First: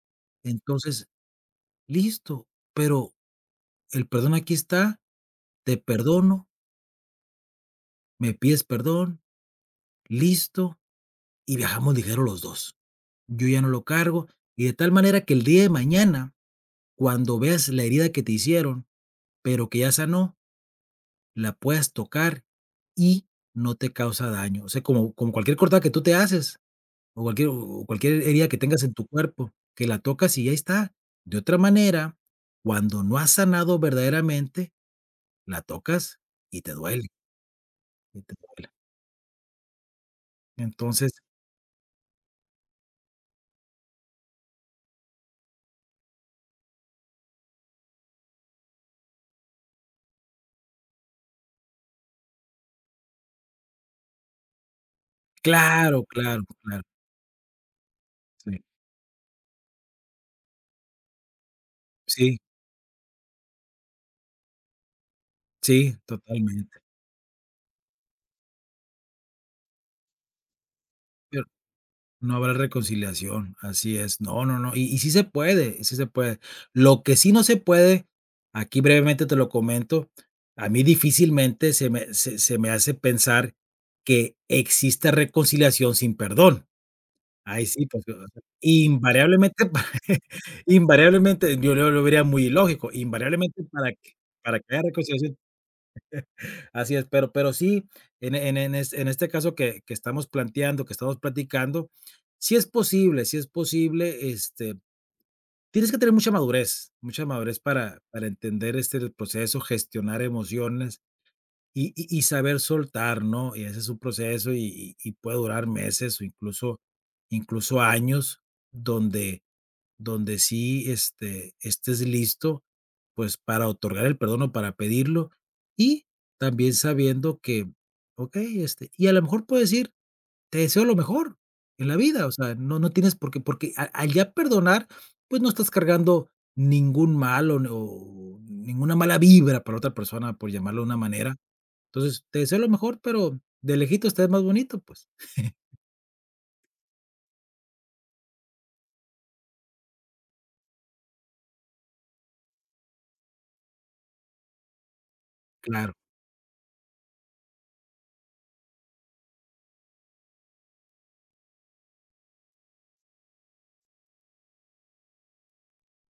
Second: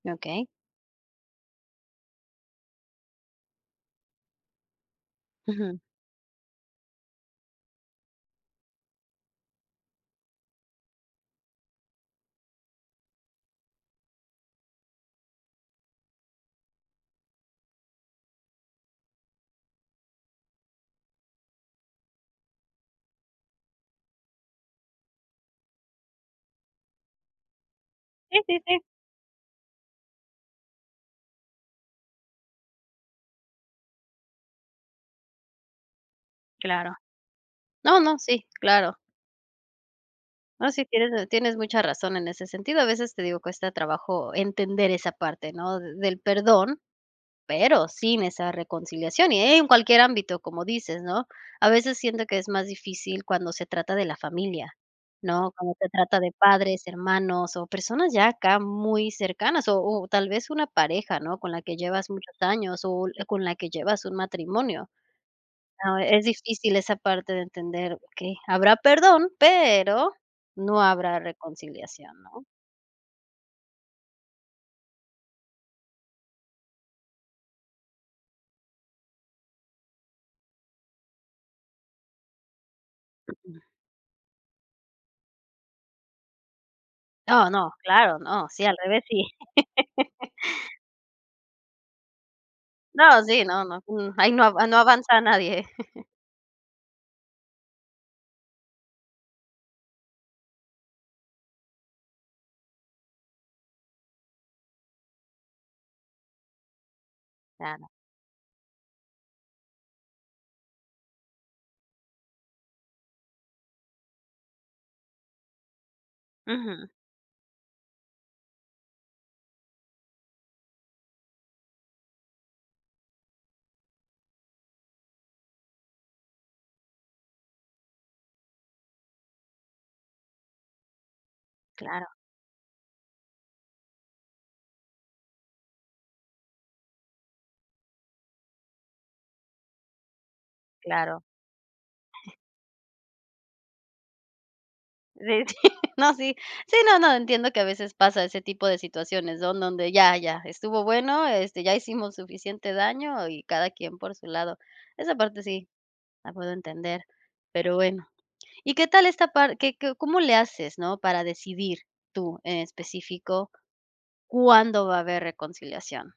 Okey. Entonces, listo, pero, el perdón aquí está, te Ujú. perdono me pides perdón, listo, y viajamos ligero los 2. Yo ya no lo cargo, y de tal manera que el día de mañana, cuando veas la herida que te hicieron, pero que ya sanó la puedas tocar y no te causa daño, o sea, como con cualquier cortado que tú te haces, o cualquier o cualquier Sí, herida que sí, sí. tengas en tu cuerpo, que la tocas y ahí está. De otra manera, cuando no has sanado verdaderamente, la tocas y te Claro. duele. Y te duele. No, no, Y te sí, duele. claro. No, sí, Entonces tienes tienes mucha razón en ese sentido, a veces te digo: "Cuesta trabajo entender esa parte, ¿no?, del perdón, pero sin esa reconciliación, y en cualquier ámbito, como dices, ¿no? A veces siento que es más difícil cuando se trata de la familia, ¿no? Cuando se Claro, trata de claro, padres, claro. hermanos o personas ya acá Sí. muy cercanas o o tal vez una pareja, ¿no?, con la que llevas muchos Sí. años o l con la que llevas un matrimonio. Sí, Ah, es totalmente. difícil esa parte de entender que, habrá perdón pero no habrá Pero, reconciliación, no ¿no? habrá reconciliación, así es. No, no, no, y y sí se puede y sí se puede. Lo que sí no se puede, aquí, brevemente, te lo comento, a mí, difícilmente, se me se se me hace pensar que exista reconciliación sin perdón. Oh Ahí no, sí, por que claro, [unintelligible] no, sí, al revés sí. invariablemente invariablemente, yo no lo vería muy ilógico, No, sí, no, invariablemente, no. para Mm, que ahí no para a que no haya avanza reconciliación. nadie. Así es, pero pero sí, en e en e en este en este caso que que estamos planteando, que estamos platicando, si es posible si es posible, este, tienes que tener mucha madurez mucha madurez Claro. para para entender, este, el proceso, gestionar emociones y y y saber soltar, ¿no? y ese es un proceso y y y puede durar meses o incluso Ujú. incluso años donde donde sí, este, estés listo, pues para otorgar el perdón o para pedirlo, y también sabiendo que, okey, este, y a lo mejor puedes ir, te deseo lo mejor en la Claro. vida, o sea, no no tienes porqué porque al al ya perdonar, pues no estás cargando ningún mal o n o ninguna mala vibra para otra persona, por llamarlo de una Claro. manera. Entonces, te deseo lo mejor, pero de lejitos te ves más bonito, pues. Sí, sí, no, si. Sí, no, no, entiendo que a veces pasa ese tipo de situaciones, ¿no? Donde ya, ya estuvo bueno, este, ya hicimos suficiente daño y cada quien por su lado. Esa parte sí, Claro. la puedo entender. Pero bueno. Y qué tal esta par ¿que que cómo le haces?, ¿no?, ¿para decidir tú, en específico cuándo va a haber reconciliación?